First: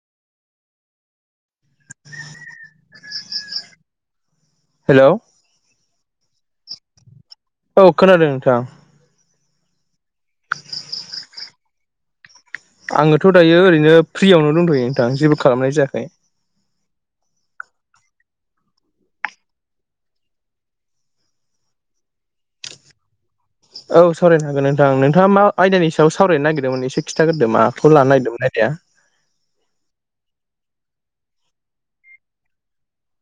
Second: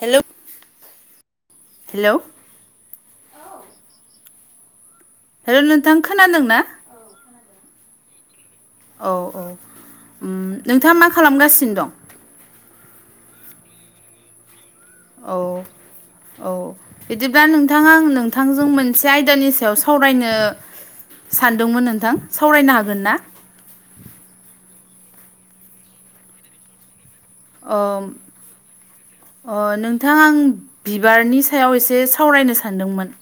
Hello hello hello hello नोंथां खोनादों ना औ खोनादों नोंथां औ औ उम नोंथाङा मा खालामगासिनो दं आङोथ दायो ओरैनो फ्रियावनो दंथयो नोंथां औ जेबो खालामनाय जायाखै औ बिदिब्ला नोंथां आं नोंथांजों मोनसे आयदानि सायाव सावरायनो सानदोंमोन नोंथां सावरायनो हागोन ना औ सावरायनो हागोन नोंथां नोंथाङा मा आयदानि सायाव सावरायनो नागिरदोंमोन एसे खिथा गोरदो अ माखौ लानो नागिरदोंमोन आयदाया अ नोंथां आं बिबारनि सायाव एसे सावरायनो सानदोंमोन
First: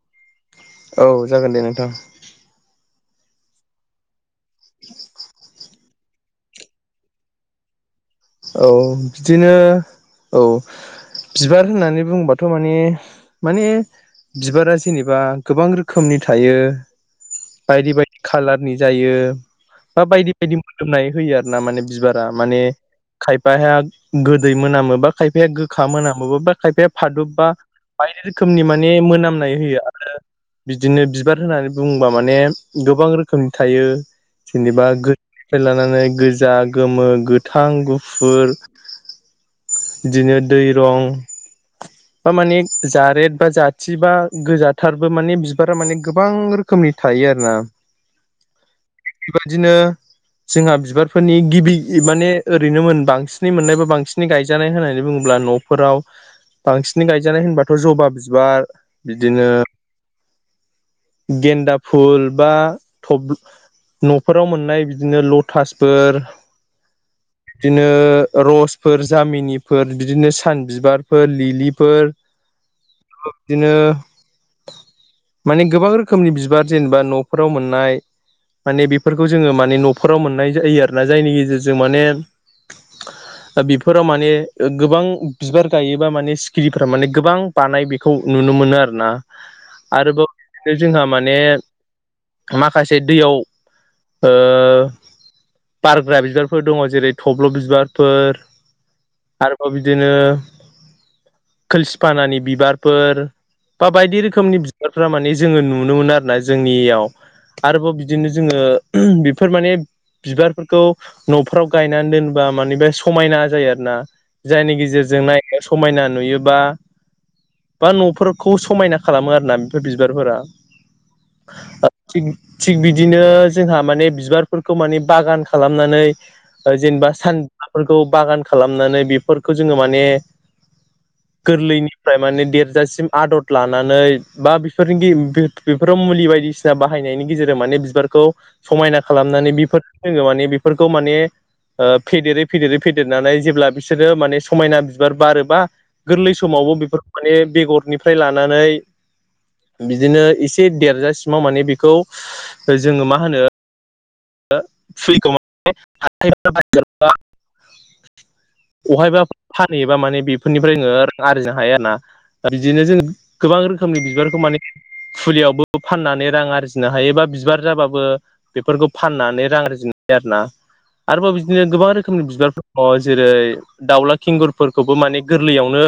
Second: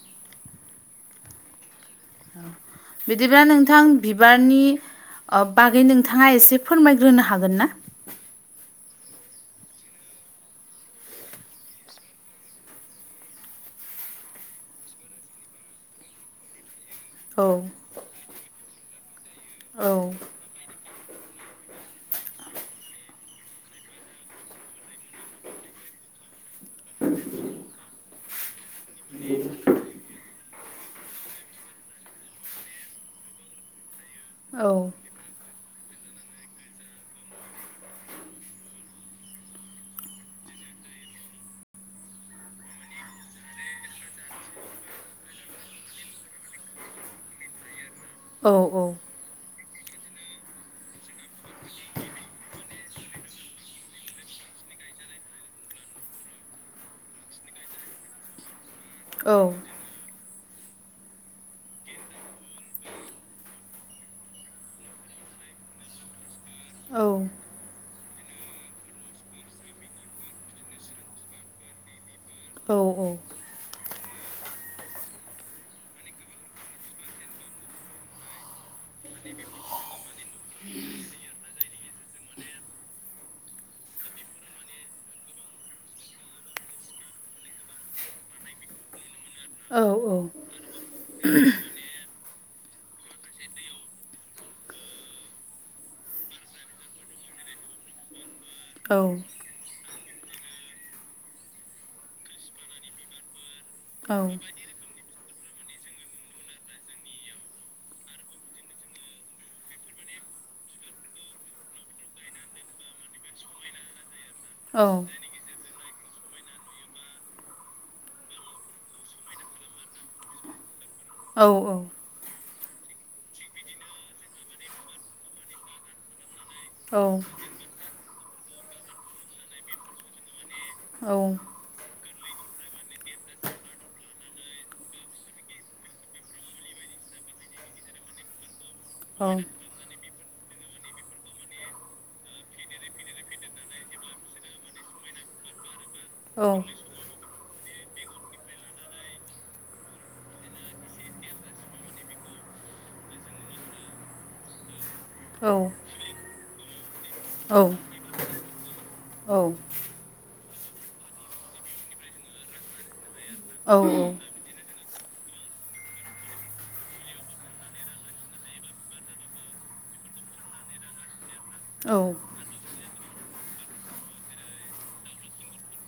औ जागोन दे नोंथां बिदिब्ला नोंथां बिबारनि बागै नों थाङा एसे फोरमायग्रोनो हागोन ना औ बिदिनो औ बिबार होननानै बुंबाथ माने माने बिबारा जेनेबा गोबां रोखोमनि थायो औ बायदि बायदि कालारनि जायो बा औ बायदि बायदि मोदोमनाय होयो आरोना माने बिबारा माने खायफाया गोदै मोनामो बा खायफाया गोखा मोनामो बो बा खायफाया फादब बा बायदि रोखोमनि माने मोनामनाय होयो आरो बिदिनो बिबार होननानै बुंङोबा माने गोबां रोखोमनि थायो जेनेबा औ गो फ्राय लानानै गोजा गोमो गोथां गुफुर बिदिनो दै रं बा माने जारेत बा जाथि बा गोजाथारबो माने बिबारा माने गोबां रोखोम रोखोमनि थायो आरो ना औ औ बेबायदिनो जोंहा बिबारफोरनि गिबि माने ओरैनो मोन बांसिनै मोननाय बा बांसिनै गायजानाय होननानै बुङोब्ला न' फोराव बांसिन गायजानाय होनबाथ जबा बिबार औ बिदिनो [inaudible] गेन्दा फुल बा थ न'फोराव मोननाय बिदिनो लटासफोर औ बिदिनो रसफोर जामिनिफोर बिदिनो सान बिबारफोर लिलिफोर औ औ बिदिनो माने गोबां रोखोमनि बिबार जेनेबा न'फोराव मोननाय माने बेफोरखौ जोङो माने न'फोराव मोननाय जायो आरोना जायनि गेजेरजों जों माने बिफोराव माने गोबां बिबार गायोबा माने सिखिरिफोरा माने गोबां बानाय बेखौ नुनो मोनो आरोना औ आरोबाव जोंहा माने माखासे दैयाव ओ बारग्रा बिबारफोर दङ जेरै थब्ल' बिबारफोर औ आरोबाव बिदिनो खोलसिफानानि बिबारफोर बा औ बायदि रोखोमनि बारफ्रा माने जोङो नुनो मोनो आरो ना जोंनियाव आरोबाव बिदिनो जोङो बेफोर माने बिबारफोरखौ न'फ्राव गायनानै दोनोबा मानि बे समायना जायो आरोना जायनि गेजेरजों औ नायनो समायना नुयोबा बा न'फोरखौ समायना खालामो आरो ना बेफोर बिबारफोरा औ औ थिग थिग बिदिनो जोंहा माने बिबारफोरखौ माने बागान खालामनानै जेनेबा सान बिबारफोरखौ बागान खालामनानै बेफोरखौ जोङो माने औ गोरलैनिफ्राय माने देरजासिम आदर लानानै बा बिफोरनि बेफोराव मुलि बायदिसिना बाहायनायनि गेजेरजों माने बिबारखौ समायना खालामनानै बेफोर जोङो माने बेफोरखौ माने ओ फेदेरै फेदेरै फेदेरनानै जेब्ला बिसोरो माने समायना बिबार बारोबा गोरलै समावबो बेफोरखौ माने बेगरनिफ्राय लानानै बिदिनो एसे देरजासिमाव माने बेखौ जोङो मा होनो फ्रिखौ [unintelligible] औ अहायबा फा नैबा माने बेफोरनिफ्राय नोङो आरजिनो हायो आरोना बिदिनो जोङो गोबां रोखोमनि बिबारखौ माने फुलियावबो फाननानै रां आरजिनो हायोबा बिबार जाबाबो बेफोरखौ फाननानै रां आरजिनो हायो आरोना आरोबाव बिदिनो गोबां रोखोमनि बिबारफोर अ जेरै दाउला खिंगुरफोरखौबो माने गोरलैयावनो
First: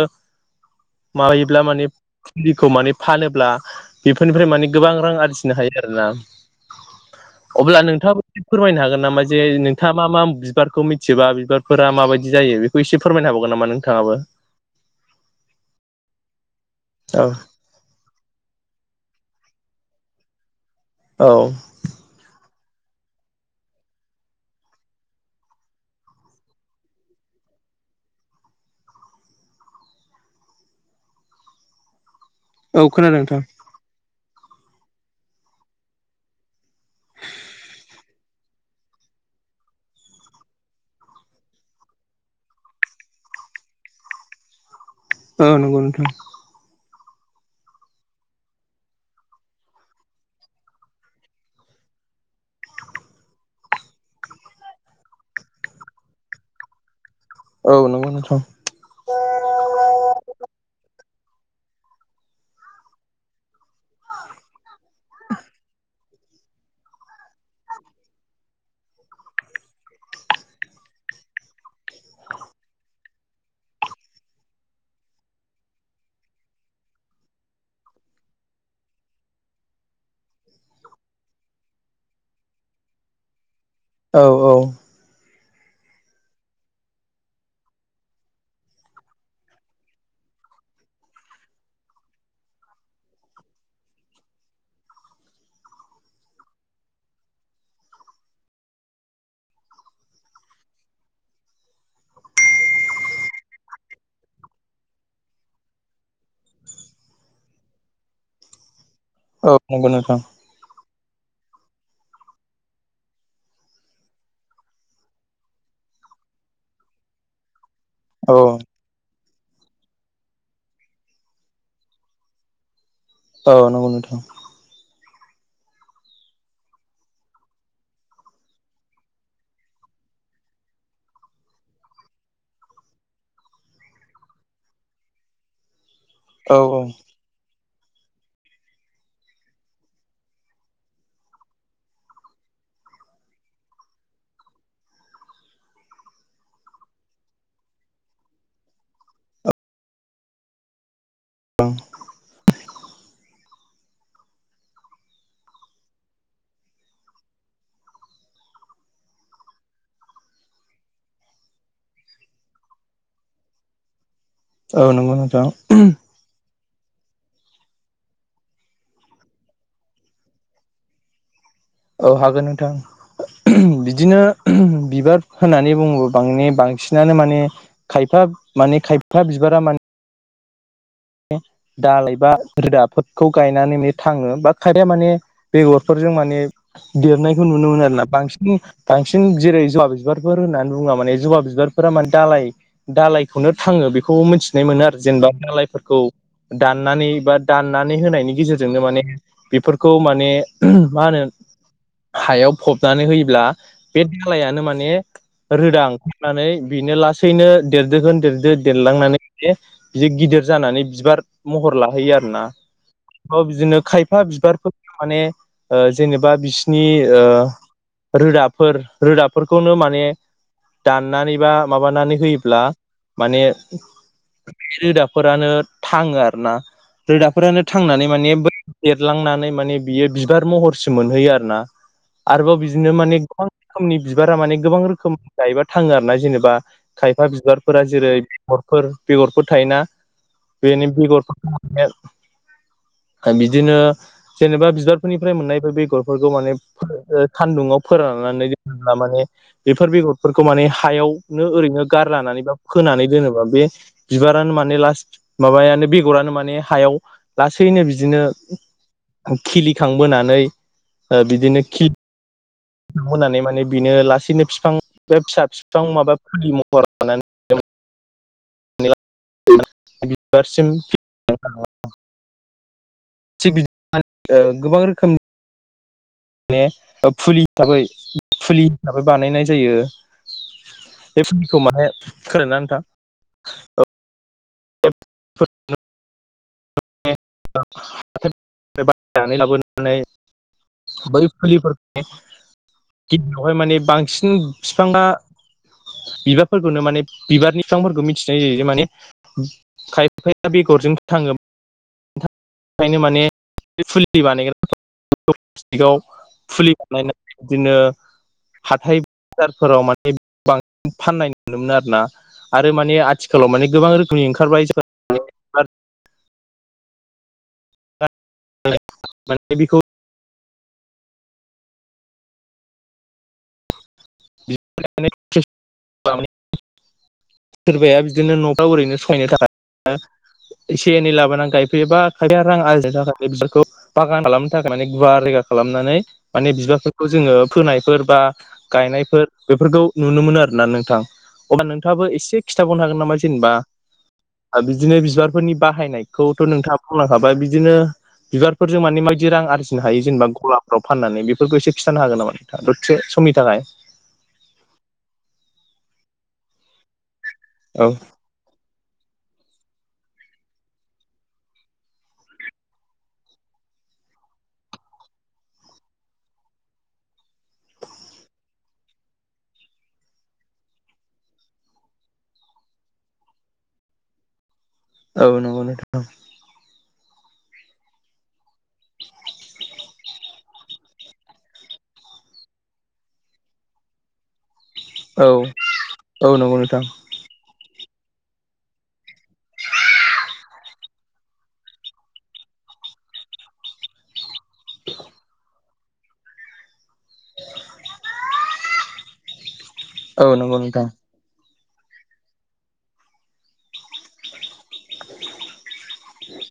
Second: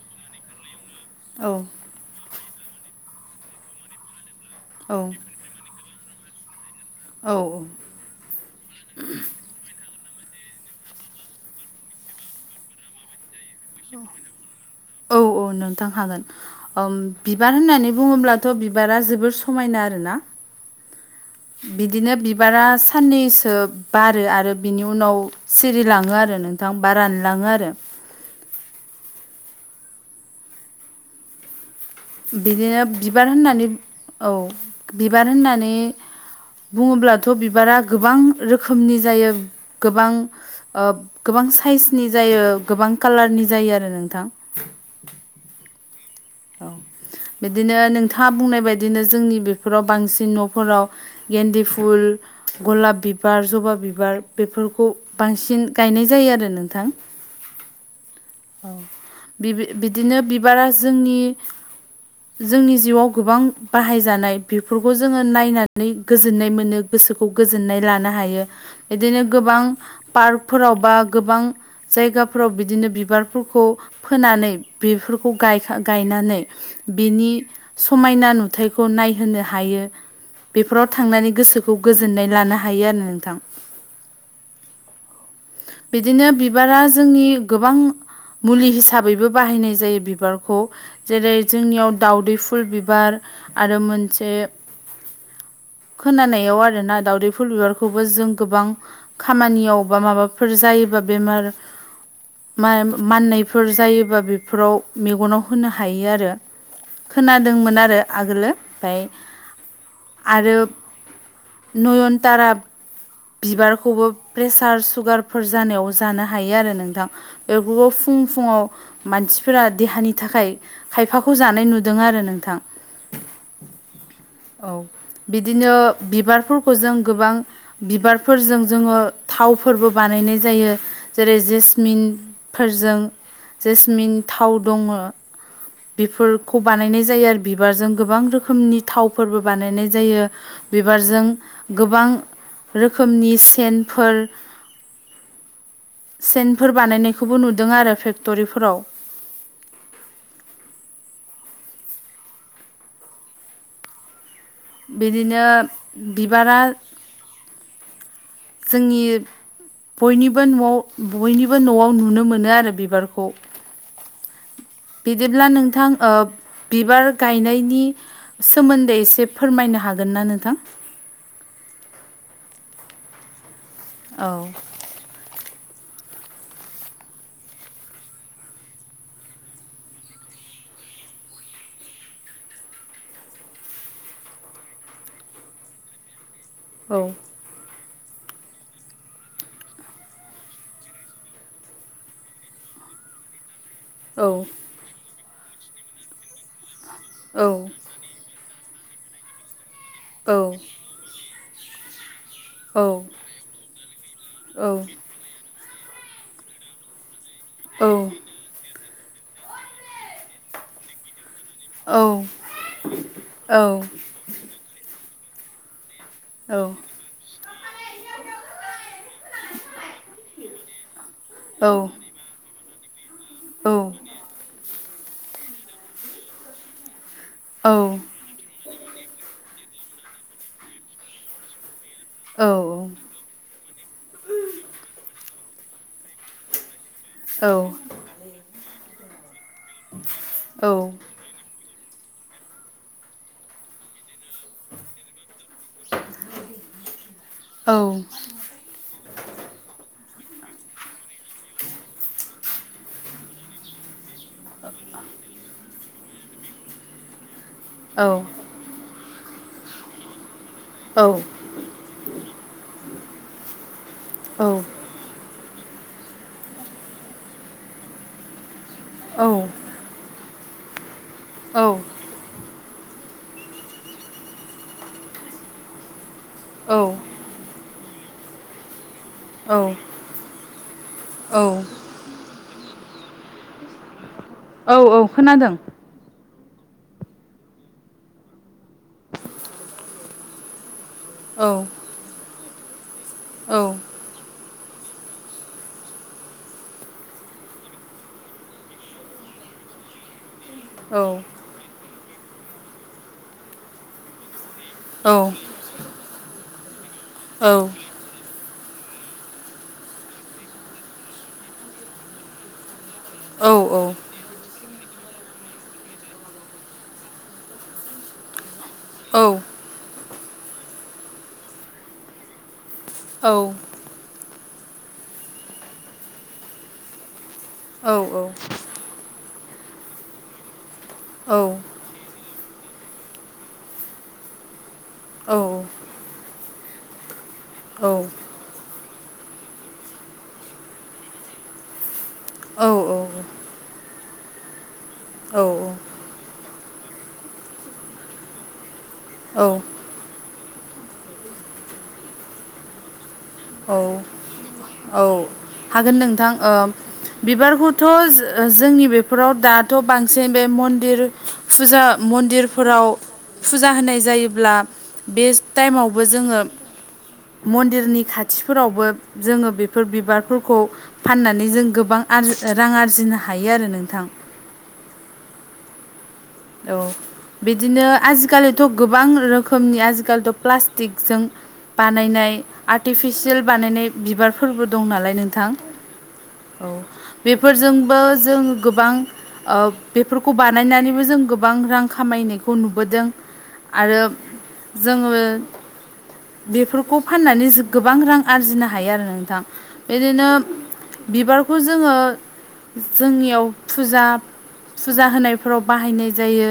माबायोब्ला माने फुलिखौ माने फानोब्ला बेफोरनिफ्राय माने गोबां रां आरजि नो हायो आरोना औ अब्ला औ नोंथाङा फोरमायनो हागोन नामा जे नोंथाङा मा मा बिबारखौ मिथिबा बिबारफोरा माबायदि जायो बेखौ एसे फोरमायनो हाबावगोन नामा नों औ औ नोंथां हागोन औ बिबार होननानै बुङोब्ला थ' बिबारा जोबोर समायना आरोना औ बिदिनो बिबारा साननैसो बारो आरो बिनि उनाव सिरिलाङो आरो नोंथां बा रानलाङो आरो औ बिदिनो खोनादों बिबार नोंथां होननानै औ बिबार होननानै बुङोब्लाथ' बिबारा गोबां रोखोमनि जायो गोबां ओ गोबां साइसनि जायो गोबां कालारनि जायो आरो नोंथां औ नंगौ नोंथां बिदिनो नोंथाङा बुंनाय बायदिनो जोंनि बेफोराव बांसिन न'फोराव गेन्दे फुल गलाब बिबार जबा बिबार बेफोरखौ बांसिन गायनाय जायो आरो नोंथां औ नंगौ नोंथां बिबो बिदिनो बिबारा जोंनि जोंनि जिउआव गोबां बाहाय जानाय बेफोरखौ जोङो नायनानै गोजोननाय मोनो गोसोखौ गोजोननाय लानो हायो बिदिनो गोबां पार्कफोरावबा गोबां जायगाफोराव बिदिनो बिबारफोरखौ फोनानै बेफोरखौ गायखां गायनानै बिनि समायना नुथायखौ नायहोनो हायो बेफोराव थांनानै गोसोखौ गोजोननाय लानो हायो आरोना नोंथां औ औ बिदिनो बिबारा जोंनि गोबां मुलि हिसाबैबो बाहायनाय जायो बिबारखौ जेरै जोंनियाव दावदै फुल बिबार आरो मोनसे खोनानायाव आरोना दावउदै फुल बिबारखौबो जों गोबां खामानियाव बा माबाफोर जायोबा बेमार मा माननायफोर जायोबा बेफोराव मेगनाव होनो हायो आरो खोनादोंमोन आरो आगोलो ओमफाय औ नंगौ नोंथां आरो नयनतारा बिबारखौबो प्रेसार सुगारफोर जानायाव जानो हायो आरो नोंथां बे [unintelligible] फुं फुङाव मानसिफोरा देहानि थाखाय खायफाखौ जानाय नुदों आरो नोंथां औ नंगौ नोंथां औ बिदिनो बिबारफोरखौ जों गोबां बिबारफोरजों जोङो थावफोरबो बानायनाय जायो जेरै जेसमिन फोरजों जेसमिन थाव दङो औ बिफोरखौ औ बानायनाय जायो आरो बिबारजों गोबां रोखोमनि थावफोरबो बानायनाय जायो, बिबारजों गोबां रोखोमनि सेनफोर सेनफोर बानायनायखौबो नुदों आरो फेक्ट'रिफोराव [unintelligible] बिदिनो बिबारा जोंनि बयनिबो न'आव बयनिबो न'आव नुनो मोनो आरो बिबारखौ औ नंगौ बिदिब्ला नोंथां ओ बिबार गायनायनि सोमोन्दै एसे फोरमायनो हागोन ना नोंथां? औ हागोन नोंथां बिदिनो औ बिबार होननानै बुङो बां बांसिनानो माने खायफा माने खायफा बिबारा माने दालायबा रोदाफोरखौ गायनानैनो थाङो बा खायफाया माने बेगरफोरजों माने औ देरनायखौ नुनो मोनो आरोना बांसिन बांसिन जेरै ज'बा बिबारफोर होननानै बुंबा माने ज'बा बिबारफोरा माने दालाय दालायखौनो थाङो बे खौ औ मोनथिनाय मोनो आरो जेनबा दालायफोरखौ दाननानै बा औ दानना होनायनि गेजेरजोंनो माने बेफोरखौ माने औ मा होनो हायाव औ फ'बनानै होयोब्ला बे दालायानो औ माने रोदा ओंखारनानै बिनो लासैनो औ देरदोखोन देरदो देरलांनानै माने बिदि गिदिर जानानै बिबार महर औ लाहैयो आरोना [unintelligible] बिदिनो खाय औ फा बिबारफोरखौ माने ओ जेनेबा औ बिसिनि ओ रोदाफोर रोदाफोरखौनो माने दाननानै बा औ माबानानै होयोब्ला माने बिनि रोदाफोरानो थाङो आरोना रोदा फोरानो थांनानै माने बै देरलांनानै माने बियो बिबार महरसिम मोनहैयो आरोना आरोबाव बिदिनो माने गोबां रोखोमनि बिबारा माने गोबां रोखोम गायोबा थाङो आरोना जेनेबा खायफा बिबारफोरा जेरै बेगरफोर बेगरफोर थायोना [inaudible] बेनि बेगर [unintelligible] [unintelligible] बिदिनो जेनेबा बिबारफोरनिफ्राय मोननाय बेगरफोरखौ माने फो ओ सान्दुङाव औ फोराननानै दोनोब्ला माने बेफोर बेगरफोरखौ माने हायावनो ओरैनो गारलानानै बा फोनानै दोनोबा बे बिबारानो माने लास माबायानो बेगरानो माने हायाव लासैनो औ बिदिनो खिलिखांबोनानै औ बिदिनो खिलिबोनानै माने बिनो औ लासैनो बिफां बे फिसा बिफां माबा फुलि महर लानानै औ। बिबारसिम। औ। थिग गोबां रोखोमनि औ माने फुलि हिसाबै फुलि हिसाबै बानायनाय औ जायो बे औ फुलिखौ माहाय खोनादों ना नोंथां? औ। औ औ खोनादों। बायनानै लाबोनानै बै औ फुलि औ गिबियावहाय माने बांसिन बिफांङा बिबारफोरखौनो माने बिबारनि बिफांफोरखौ मिथिनाय जायोे माने खायफाया औ बेगरजोंसो थाङो ओंखायनो माने फुलि औ बानायग्रा फुलि बानाय औ बिदिनो हाथथाय बाजारफोराव माने बांसिन फाननाय नुोमोन आरो ना आरो माने औ आथिखालाव औ मान गोबां रखोमनि ओखारबाय माने बेखौ औ। सोरबाया बिदिनो न' ओरैनो सहायनो थाखाय एसे एनै लाबोनानै गायफैयोबा खाया रां आरजिनो थाखाय बिखौ बागान खालामनो थाखाय माने गुवार रेगा खालामनानै माने बिबारफोरखौ जोङो औ फोनायफोर बा गायनाय फोर बेफोरखौ नुनो मोनो आरोना नोंथां अब्ला नोंथाङाबो एसे खिथाबावनो औ हागोन नामा? जेनेबा बिदिनो बिबारफोरनि बाहायनायखौथ' नोंथाङा बुंलांखाबाय बिदिनो बिबारफोरजों माने माइ बिदि रां आरजिनो हायो जेनेबा गलाफ्राव फाननानै बेफोरखौ एसे खिथानो हागोन नामा नों दसे समनि थाखाय औ हागोन नोंथां बिबारखौथ' औ जोंनि बेफोराव दाथ' बांसिन बे मन्दिर फुजा मन्दिरफोराव फुजा होनाय जायोब्ला बे टाइमावबो जोङो मन्दिरनि खाथिफोरावबो जोङो बेफोर बिबारफोरखौ खौ फाननानै जों गोबां आरजि रां आरजिनो हायो आरो नोंथां। औ नंगौ। औ बिदिनो आजिखालिथ' गोबां रोखोमनि आजिखालिथ' प्लास्टिकजों बानायनाय आर्टिफिसियेल बानायनाय बिबारफोरबो दं नालाय औ नोंथां नंगौ औ। नोंथां बेफोरजोंबो जों गोबां बेफोरखौ बानायनानैबो जों गोबां रां खामायनायखौ नुबोदों आरो जोङो बेफोरखौ फाननानै गोबां रां आरजिनो हायो आरो नोंथां। औ बिदिनो नंगौ नोंथां बिबारखौ जोङो जोंनियाव फुजा फुजा होनायफोराव बाहायनाय जायो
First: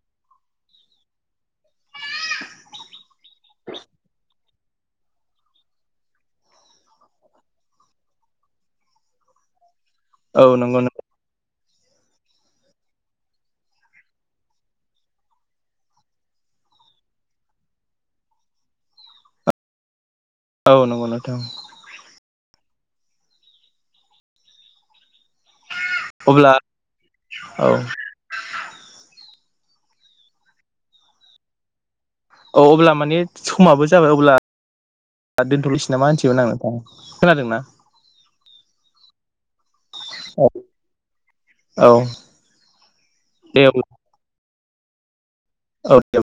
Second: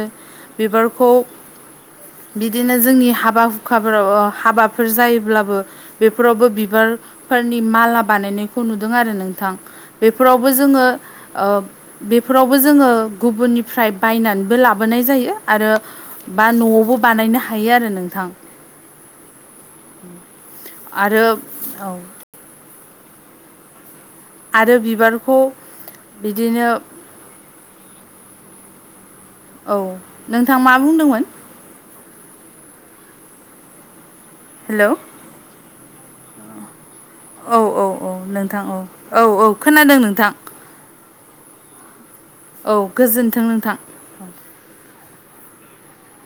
बिबारखौ बिदिनो जोंनि हा बाबा हुखाफोराव हाबाफोर जायोब्लाबो बेफोरावबो बिबारफोरनि माला बानायनायखौ नुदों आरो नोंथां। औ बेफोरावबो नंगौ जोङो बेफोरावबो जोङो गुबुननिफ्राय बायनानै बो लाबोनाय जायो आरो बा न'आवबो बानायनो हायो आरो नोंथां। औ नंगौ आरो नोंथां औ। आरो बिबारखौ अब्ला बिदिनो। औ औ नोंथां मा बुंदोंमोन। औ अब्ला माने समाबो जाबाय अब्ला हेलौ औ [unintelligible] नोंथां खोनादों ना औ औ नोंथां औ औ औ खोनादों नोंथां औ औ औ गोजोनथों दे नोंथां औ [unintelligible]